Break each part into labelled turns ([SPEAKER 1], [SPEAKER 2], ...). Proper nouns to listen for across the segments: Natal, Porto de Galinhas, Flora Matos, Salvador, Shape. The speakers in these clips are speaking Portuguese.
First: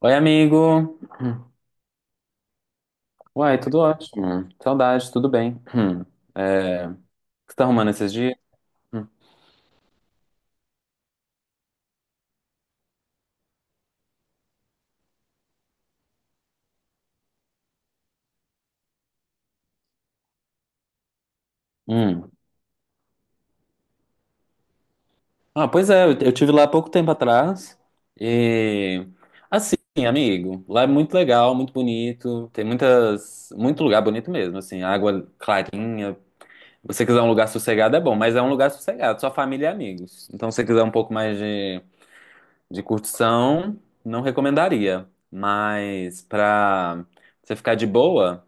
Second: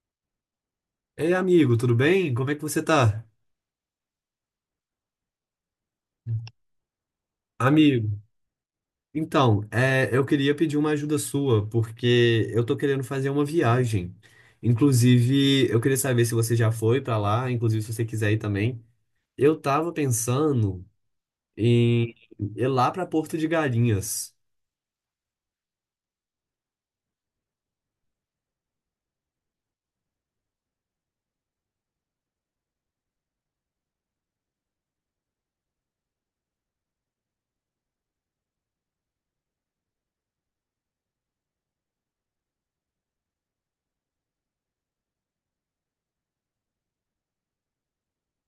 [SPEAKER 1] Oi, amigo.
[SPEAKER 2] Ei,
[SPEAKER 1] Hum.
[SPEAKER 2] amigo, tudo bem? Como é que você tá?
[SPEAKER 1] Uai, tudo ótimo. Saudade, tudo bem. Hum. É, o que você tá arrumando esses
[SPEAKER 2] Amigo,
[SPEAKER 1] dias? Hum.
[SPEAKER 2] então, eu queria pedir uma ajuda sua, porque eu tô querendo fazer uma viagem. Inclusive, eu queria saber se você já foi pra lá, inclusive se você quiser ir também. Eu tava pensando em
[SPEAKER 1] Hum.
[SPEAKER 2] ir lá pra Porto de Galinhas.
[SPEAKER 1] Ah, pois é, eu tive lá há pouco tempo atrás. E assim, amigo, lá é muito legal, muito bonito. Tem muito lugar bonito mesmo, assim, água clarinha. Se você quiser um lugar sossegado é bom, mas é um lugar sossegado, só família e amigos. Então, se você quiser um pouco mais de curtição, não recomendaria. Mas pra você ficar de boa.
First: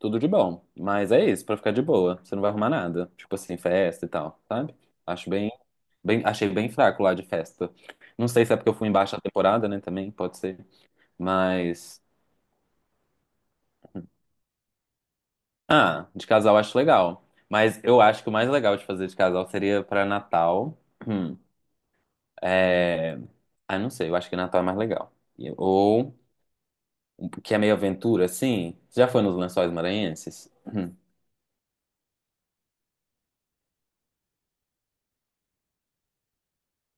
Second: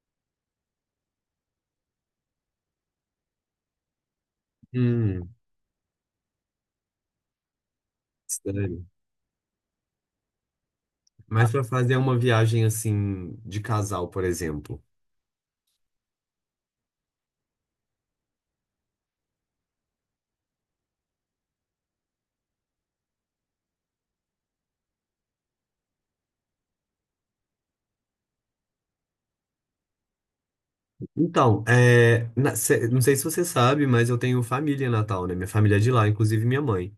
[SPEAKER 1] Tudo de bom. Mas é isso, pra ficar de boa. Você não vai arrumar nada. Tipo assim, festa e tal, sabe? Acho
[SPEAKER 2] Hum,
[SPEAKER 1] bem, Achei bem fraco lá de festa. Não sei se é porque eu
[SPEAKER 2] sério.
[SPEAKER 1] fui em baixa temporada, né? Também pode ser.
[SPEAKER 2] Mas pra fazer
[SPEAKER 1] Mas.
[SPEAKER 2] uma viagem assim de casal, por exemplo.
[SPEAKER 1] Ah, de casal acho legal. Mas eu acho que o mais legal de fazer de casal seria pra Natal. Hum. É... Ah, não sei, eu acho que Natal é mais legal. Ou um, que é meio aventura, assim. Você já foi nos Lençóis Maranhenses? Hum.
[SPEAKER 2] Então, não sei se você sabe, mas eu tenho família em Natal, né? Minha família é de lá, inclusive minha mãe.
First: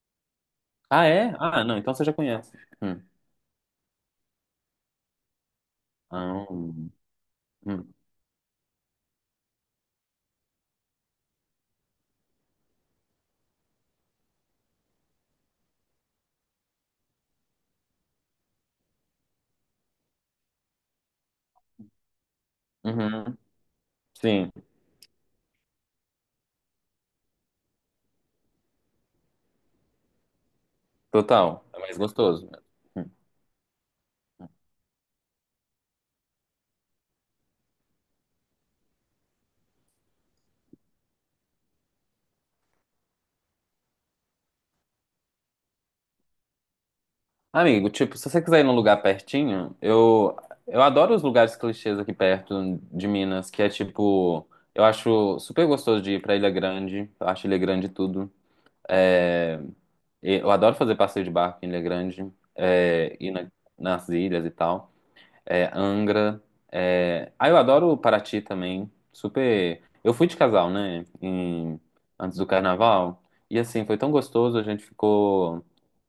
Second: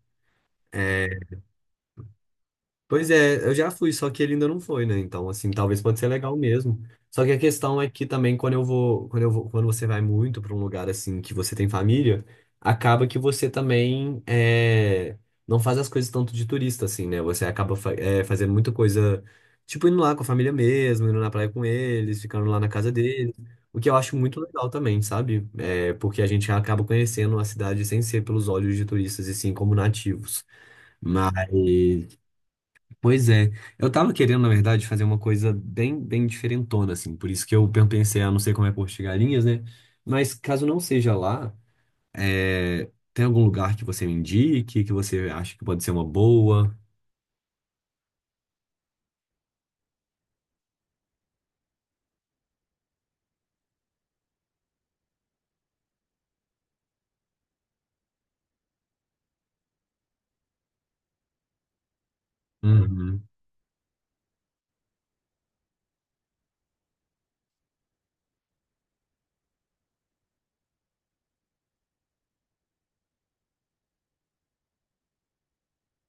[SPEAKER 1] Ah,
[SPEAKER 2] É,
[SPEAKER 1] é? Ah, não, então você já conhece. Hum.
[SPEAKER 2] Pois é, eu já fui, só que ele ainda não foi, né? Então, assim, talvez pode ser legal
[SPEAKER 1] Ah,
[SPEAKER 2] mesmo.
[SPEAKER 1] hum.
[SPEAKER 2] Só que a questão é
[SPEAKER 1] Hum.
[SPEAKER 2] que também quando você vai muito para um lugar assim que você tem família, acaba que você também não faz as coisas tanto de turista, assim, né? Você acaba fazendo muita coisa, tipo indo lá com a família mesmo, indo na praia com eles, ficando lá na casa deles,
[SPEAKER 1] Uhum.
[SPEAKER 2] o que eu acho muito
[SPEAKER 1] Sim,
[SPEAKER 2] legal também, sabe? Porque a gente acaba conhecendo a cidade sem ser pelos olhos de turistas e sim como nativos. Mas
[SPEAKER 1] total. É mais gostoso mesmo. Hum.
[SPEAKER 2] Pois é, eu tava querendo, na verdade, fazer uma coisa bem, bem diferentona, assim, por isso que eu pensei, ah, não sei como é Porto de Galinhas, né? Mas caso não seja lá, tem algum lugar que você me indique, que você acha que pode ser uma boa?
[SPEAKER 1] Amigo, tipo, se você quiser ir num lugar pertinho, eu adoro os lugares clichês aqui perto de Minas, que é tipo, eu acho super gostoso de ir pra Ilha Grande, eu acho Ilha Grande tudo. É, eu adoro fazer passeio de barco em Ilha Grande, é,
[SPEAKER 2] Uhum,
[SPEAKER 1] ir nas ilhas e tal. É, Angra. É... Ah, eu adoro Paraty também. Super. Eu fui de casal, né? Antes do carnaval. E assim, foi tão gostoso. A gente ficou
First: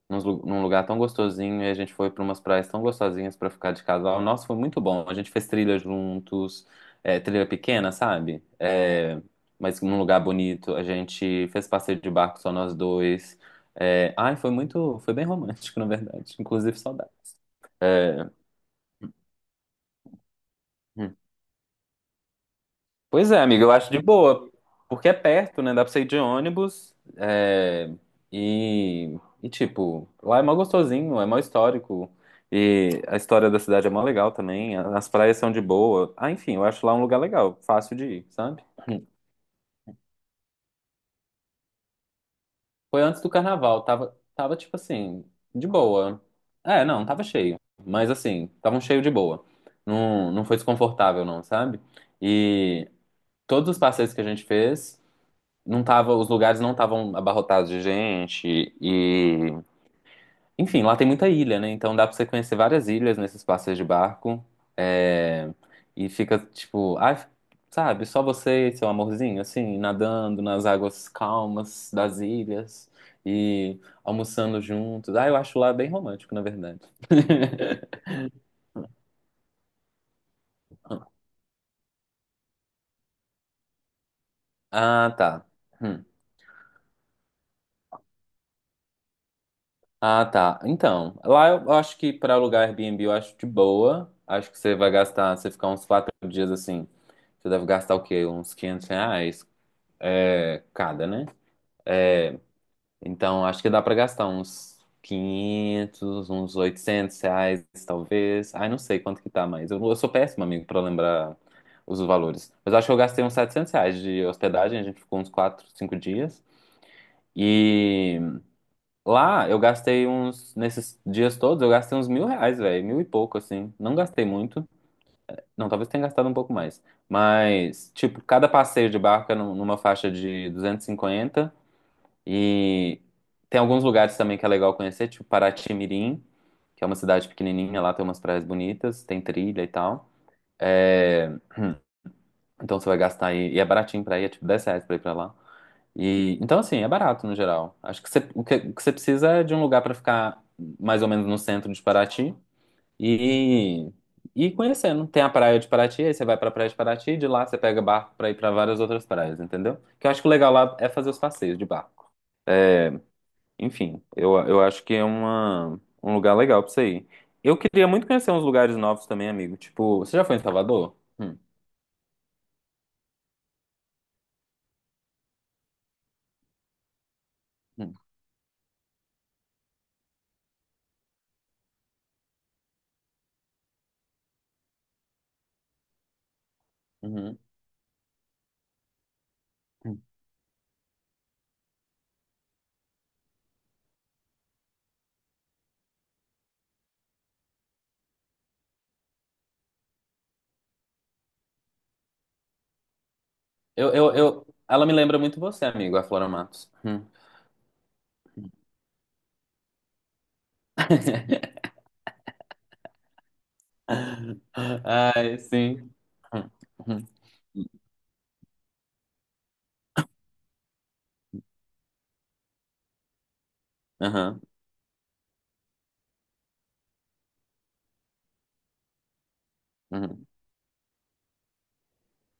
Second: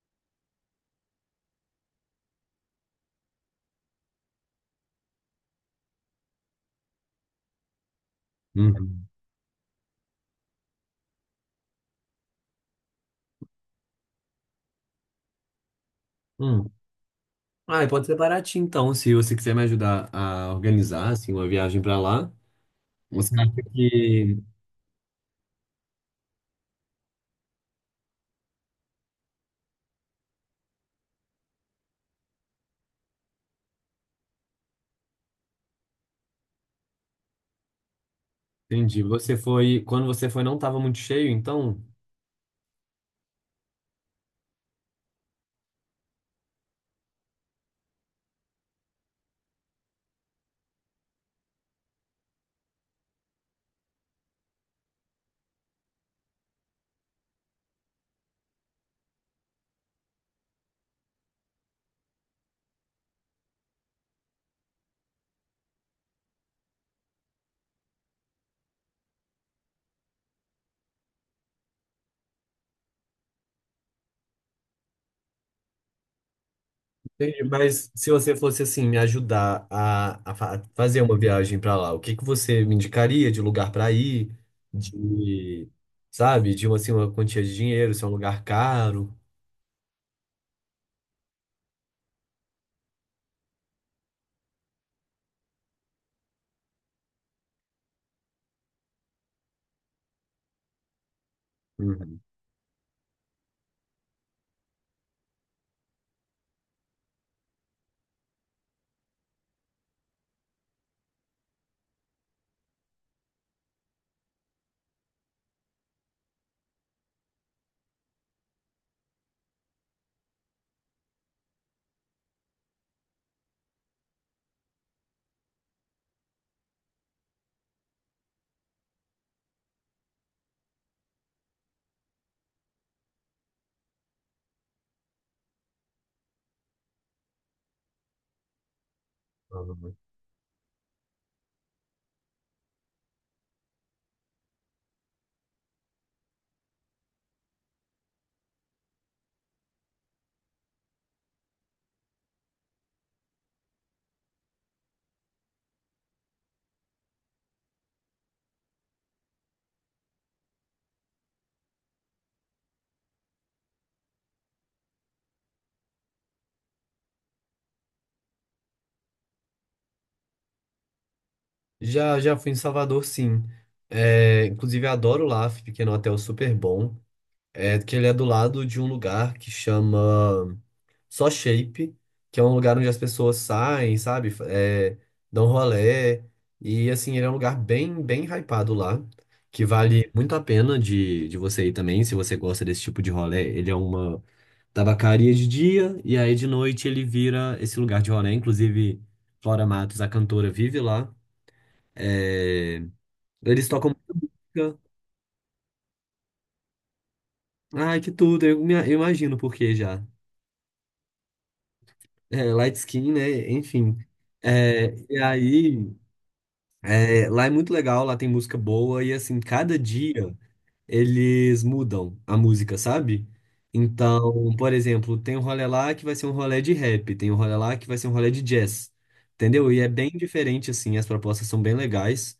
[SPEAKER 1] num lugar tão gostosinho. E a gente foi para umas praias tão gostosinhas para ficar de casal. Nossa, foi muito bom. A gente fez trilha juntos. É, trilha pequena, sabe?
[SPEAKER 2] uhum,
[SPEAKER 1] É, mas num lugar bonito. A gente fez passeio de barco só nós dois. É, ai, foi muito. Foi bem romântico, na verdade.
[SPEAKER 2] hum.
[SPEAKER 1] Inclusive, saudade.
[SPEAKER 2] Ah, e pode ser
[SPEAKER 1] É,
[SPEAKER 2] baratinho, então, se você quiser me ajudar a organizar,
[SPEAKER 1] hum.
[SPEAKER 2] assim, uma viagem pra lá.
[SPEAKER 1] Pois
[SPEAKER 2] Você
[SPEAKER 1] é,
[SPEAKER 2] acha
[SPEAKER 1] amiga, eu acho de
[SPEAKER 2] que...
[SPEAKER 1] boa, porque é perto, né? Dá pra você ir de ônibus é, e, tipo, lá é mó gostosinho, é mó histórico. E a história da cidade é mó legal também, as praias são de boa. Ah, enfim, eu acho lá um lugar legal, fácil de ir, sabe?
[SPEAKER 2] Entendi, Quando você foi não tava muito cheio, então?
[SPEAKER 1] Foi antes do carnaval, tava tipo assim, de boa. É, não, tava cheio, mas assim, tava um cheio de boa. Não, não foi desconfortável, não, sabe? E todos os passeios que a gente fez, não tava, os lugares não estavam abarrotados de gente e, enfim, lá tem muita ilha, né? Então dá pra você conhecer várias ilhas nesses passeios de barco é, e fica tipo, ai, sabe, só você, e seu amorzinho, assim, nadando nas águas calmas das ilhas e almoçando juntos. Ah, eu acho lá bem romântico, na verdade.
[SPEAKER 2] Entendi, mas se você fosse assim me ajudar a fazer uma viagem pra lá, o que que você me indicaria de lugar pra ir,
[SPEAKER 1] Ah, tá.
[SPEAKER 2] de,
[SPEAKER 1] Hum.
[SPEAKER 2] sabe, de uma, assim, uma quantia de dinheiro, se é um lugar caro?
[SPEAKER 1] Ah, tá. Então, lá eu acho que para alugar Airbnb eu acho de boa. Acho que você vai gastar, você ficar uns 4 dias assim, você deve gastar o quê? Uns 500 reais é, cada, né?
[SPEAKER 2] Uhum.
[SPEAKER 1] É, então, acho que dá para gastar uns 500, uns 800 reais, talvez. Ai, não sei quanto que tá, mas eu sou péssimo, amigo, para lembrar os valores. Mas acho que eu gastei uns 700 reais de hospedagem, a gente ficou uns 4, 5 dias. E lá eu gastei uns, nesses dias todos, eu gastei uns 1.000 reais, velho, mil e pouco, assim. Não gastei muito. Não, talvez tenha gastado um pouco mais. Mas, tipo, cada passeio de barco é numa faixa de 250 e tem alguns lugares também que é legal conhecer, tipo Paraty-Mirim, que é uma cidade pequenininha, lá tem umas praias bonitas, tem trilha e tal. É, então você vai gastar aí, e é baratinho pra ir, é tipo 10 reais pra ir pra lá. E, então, assim, é barato no geral. Acho que você, o que você precisa é de um lugar pra ficar mais ou menos no centro de Paraty e, e ir conhecendo. Tem a praia de Paraty, aí você vai pra praia de Paraty, e de lá você pega barco pra ir pra várias outras praias, entendeu? Que eu acho que o legal lá é fazer os passeios de barco. Enfim, eu acho que é uma, um lugar legal pra você ir. Eu queria muito conhecer uns lugares novos também, amigo. Tipo, você já foi em Salvador? Hum.
[SPEAKER 2] Já fui em Salvador, sim. Inclusive adoro lá, fiquei num hotel super bom. É
[SPEAKER 1] Hum.
[SPEAKER 2] que ele é do lado de um lugar que chama só Shape, que é um lugar onde as pessoas saem, sabe? Dão rolê. E assim, ele é um
[SPEAKER 1] Uhum.
[SPEAKER 2] lugar bem, bem hypado lá, que
[SPEAKER 1] Hum.
[SPEAKER 2] vale muito a pena de você ir também, se você gosta desse tipo de rolê. Ele é uma tabacaria de dia, e aí de noite ele vira esse lugar de rolê. Inclusive, Flora Matos, a cantora, vive lá. É, Eles
[SPEAKER 1] Eu,
[SPEAKER 2] tocam
[SPEAKER 1] eu, eu,
[SPEAKER 2] música.
[SPEAKER 1] ela me lembra muito você, amigo, a Flora Matos. Hum.
[SPEAKER 2] Ai, que tudo, eu imagino por que já. É, light skin, né? Enfim. E
[SPEAKER 1] Ai, sim.
[SPEAKER 2] aí. Lá é muito legal, lá tem música boa e assim, cada dia eles mudam a música, sabe?
[SPEAKER 1] Aham.
[SPEAKER 2] Então, por exemplo, tem um rolê lá que vai ser um rolê de rap, tem um rolê lá que vai ser um rolê de jazz, entendeu? E é bem
[SPEAKER 1] Uhum.
[SPEAKER 2] diferente, assim, as propostas são bem legais.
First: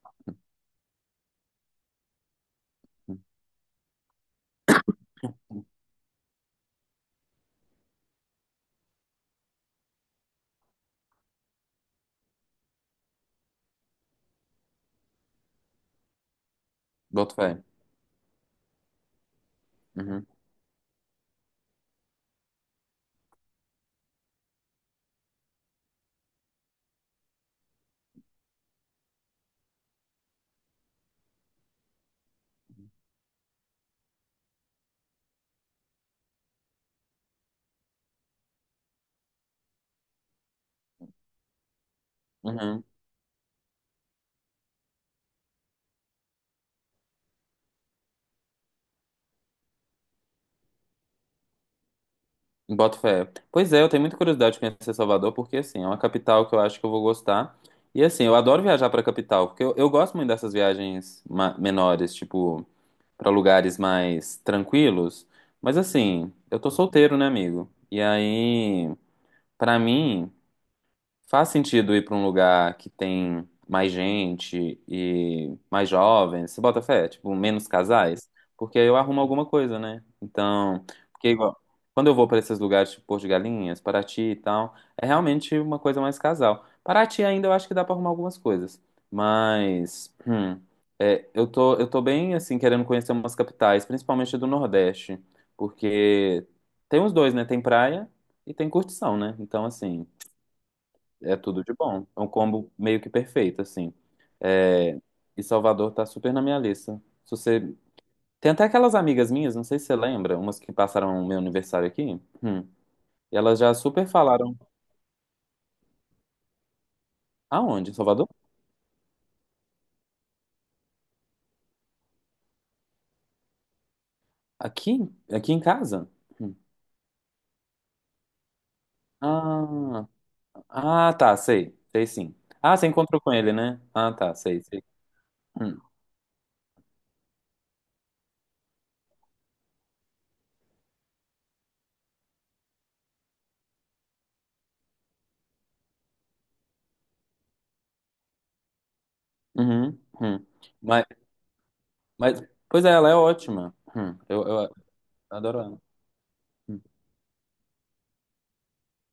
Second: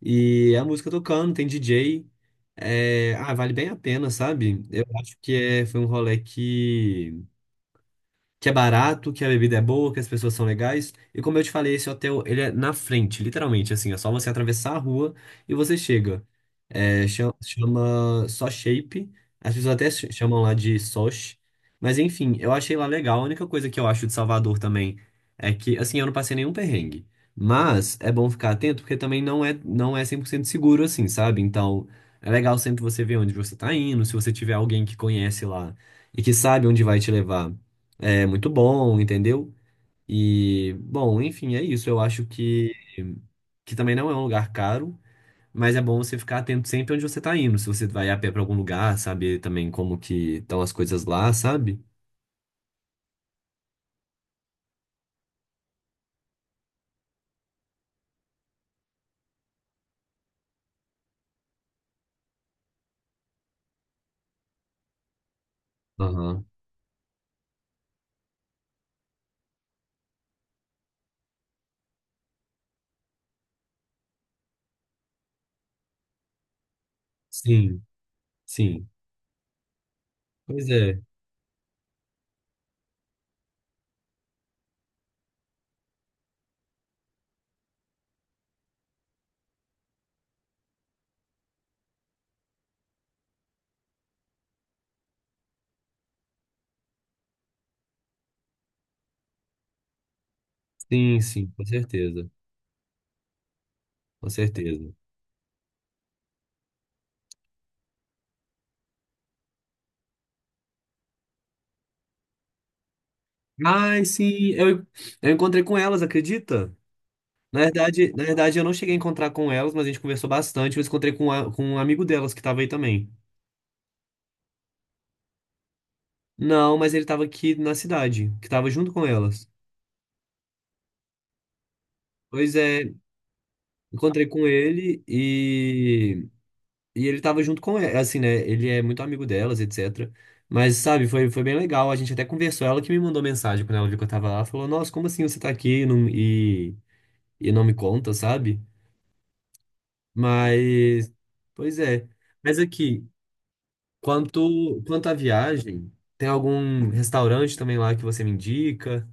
[SPEAKER 2] E é a música tocando, tem DJ.
[SPEAKER 1] Uhum.
[SPEAKER 2] Vale bem a pena, sabe? Eu acho que foi um rolê que é barato, que a bebida é boa, que as pessoas são legais. E como eu te falei, esse hotel, ele é na frente, literalmente, assim, é só você atravessar a rua e você chega.
[SPEAKER 1] Boto fé.
[SPEAKER 2] Chama só Shape. As pessoas até
[SPEAKER 1] Uhum.
[SPEAKER 2] chamam lá de Sosh. Mas enfim, eu achei lá legal. A única coisa que eu acho de Salvador também é que, assim, eu não passei nenhum perrengue. Mas é bom ficar atento porque também não é 100% seguro assim, sabe? Então, é legal sempre você ver onde você tá indo. Se você tiver alguém que conhece lá e que sabe onde vai te levar, é muito bom, entendeu? E, bom, enfim, é isso. Eu acho que,
[SPEAKER 1] Uhum.
[SPEAKER 2] que também não é um lugar caro. Mas é bom você ficar atento sempre onde você tá indo. Se você vai a pé pra algum lugar, saber também como que estão as coisas lá, sabe?
[SPEAKER 1] Boto fé. Pois é, eu tenho muita curiosidade de conhecer Salvador, porque assim, é uma capital que eu acho que eu vou gostar. E assim, eu adoro viajar pra capital, porque eu gosto muito dessas viagens menores, tipo, pra lugares mais tranquilos. Mas assim,
[SPEAKER 2] Aham.
[SPEAKER 1] eu tô solteiro, né, amigo? E aí, pra mim. Faz sentido ir para um lugar que tem mais gente e mais jovens, se bota fé, tipo, menos
[SPEAKER 2] Sim,
[SPEAKER 1] casais, porque aí
[SPEAKER 2] sim.
[SPEAKER 1] eu arrumo alguma coisa, né?
[SPEAKER 2] Pois
[SPEAKER 1] Então,
[SPEAKER 2] é.
[SPEAKER 1] porque igual, quando eu vou para esses lugares, tipo Porto de Galinhas, Paraty e tal, é realmente uma coisa mais casal. Paraty ainda eu acho que dá para arrumar algumas coisas, mas é, eu tô bem, assim, querendo conhecer umas capitais, principalmente do Nordeste, porque tem os dois, né? Tem praia e tem curtição, né? Então, assim.
[SPEAKER 2] Sim,
[SPEAKER 1] É
[SPEAKER 2] sim, com
[SPEAKER 1] tudo de bom. É um
[SPEAKER 2] certeza.
[SPEAKER 1] combo meio que perfeito, assim.
[SPEAKER 2] Com certeza.
[SPEAKER 1] É, e Salvador tá super na minha lista. Se você... Tem até aquelas amigas minhas, não sei se você lembra, umas que passaram o meu aniversário aqui. Hum. E elas já
[SPEAKER 2] Ai,
[SPEAKER 1] super
[SPEAKER 2] sim,
[SPEAKER 1] falaram.
[SPEAKER 2] eu encontrei com elas, acredita? Na
[SPEAKER 1] Aonde? Em
[SPEAKER 2] verdade, na
[SPEAKER 1] Salvador?
[SPEAKER 2] verdade, eu não cheguei a encontrar com elas, mas a gente conversou bastante. Eu encontrei com um amigo delas que tava aí também.
[SPEAKER 1] Aqui? Aqui em casa? Hum.
[SPEAKER 2] Não, mas ele tava aqui na cidade, que tava junto com elas.
[SPEAKER 1] Ah, ah, tá, sei. Sei sim.
[SPEAKER 2] Pois
[SPEAKER 1] Ah, você
[SPEAKER 2] é,
[SPEAKER 1] encontrou com ele, né? Ah,
[SPEAKER 2] encontrei
[SPEAKER 1] tá,
[SPEAKER 2] com
[SPEAKER 1] sei, sei.
[SPEAKER 2] ele
[SPEAKER 1] Hum.
[SPEAKER 2] e ele tava junto com ela, assim, né? Ele é muito amigo delas, etc. Mas, sabe, foi bem legal. A gente até conversou. Ela que me mandou mensagem quando ela viu que eu tava lá. Falou, nossa, como assim você tá aqui e não, não me conta, sabe?
[SPEAKER 1] Uhum. Hum. Mas,
[SPEAKER 2] Mas, pois é.
[SPEAKER 1] mas,
[SPEAKER 2] Mas
[SPEAKER 1] pois é,
[SPEAKER 2] aqui,
[SPEAKER 1] ela é ótima. Hum. Eu
[SPEAKER 2] quanto à
[SPEAKER 1] adoro ela.
[SPEAKER 2] viagem, tem
[SPEAKER 1] Hum.
[SPEAKER 2] algum restaurante também lá que você me indica?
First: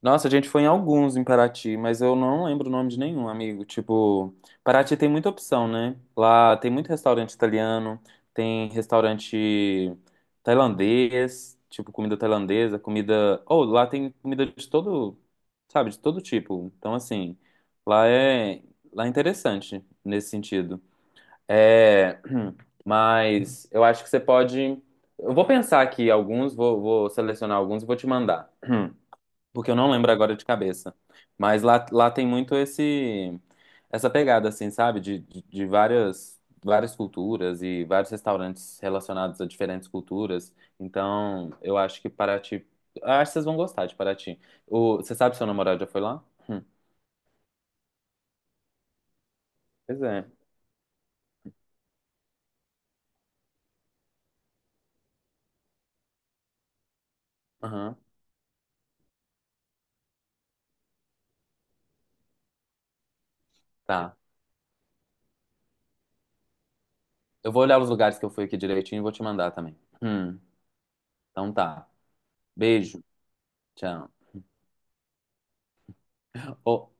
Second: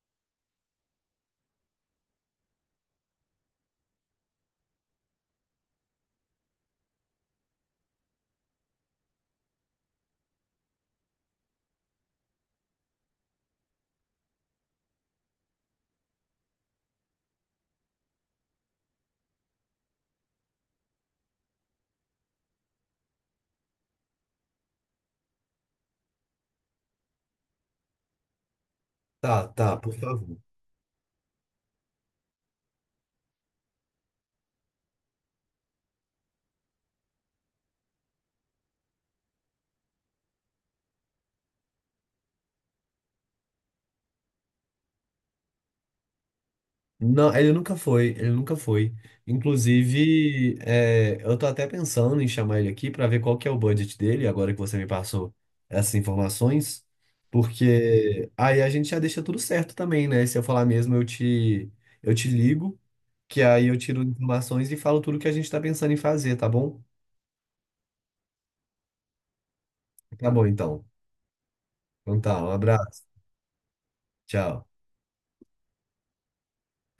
[SPEAKER 1] Nossa, a gente foi em alguns em Paraty, mas eu não lembro o nome de nenhum, amigo. Tipo, Paraty tem muita opção, né? Lá tem muito restaurante italiano, tem restaurante tailandês, tipo comida tailandesa, comida. Ou lá tem comida de todo, sabe, de todo tipo. Então, assim, lá é, lá é interessante nesse sentido. É, mas eu acho que você pode. Eu vou pensar aqui alguns, vou selecionar alguns e vou te mandar.
[SPEAKER 2] Tá,
[SPEAKER 1] porque
[SPEAKER 2] tá,
[SPEAKER 1] eu não
[SPEAKER 2] por
[SPEAKER 1] lembro
[SPEAKER 2] favor.
[SPEAKER 1] agora de cabeça. Mas lá, lá tem muito esse essa pegada, assim, sabe? De várias, várias culturas e vários restaurantes relacionados a diferentes culturas. Então, eu acho que Paraty. Eu acho que vocês vão gostar de Paraty. O, você sabe se seu namorado já foi lá? Hum,
[SPEAKER 2] Não, ele nunca foi, ele nunca foi.
[SPEAKER 1] pois é.
[SPEAKER 2] Inclusive, eu tô até pensando em chamar ele aqui para ver qual que é o budget dele, agora que você me passou essas informações,
[SPEAKER 1] Aham,
[SPEAKER 2] porque aí a gente já deixa tudo certo também, né? Se eu falar mesmo, eu te ligo, que aí eu tiro
[SPEAKER 1] tá.
[SPEAKER 2] informações e falo tudo que a gente tá pensando em fazer, tá bom?
[SPEAKER 1] Eu vou olhar os lugares que eu fui aqui direitinho e vou te mandar também.
[SPEAKER 2] Tá
[SPEAKER 1] Hum,
[SPEAKER 2] bom, então.
[SPEAKER 1] então tá.
[SPEAKER 2] Então tá, um abraço.
[SPEAKER 1] Beijo. Tchau.
[SPEAKER 2] Tchau.
[SPEAKER 1] Ô,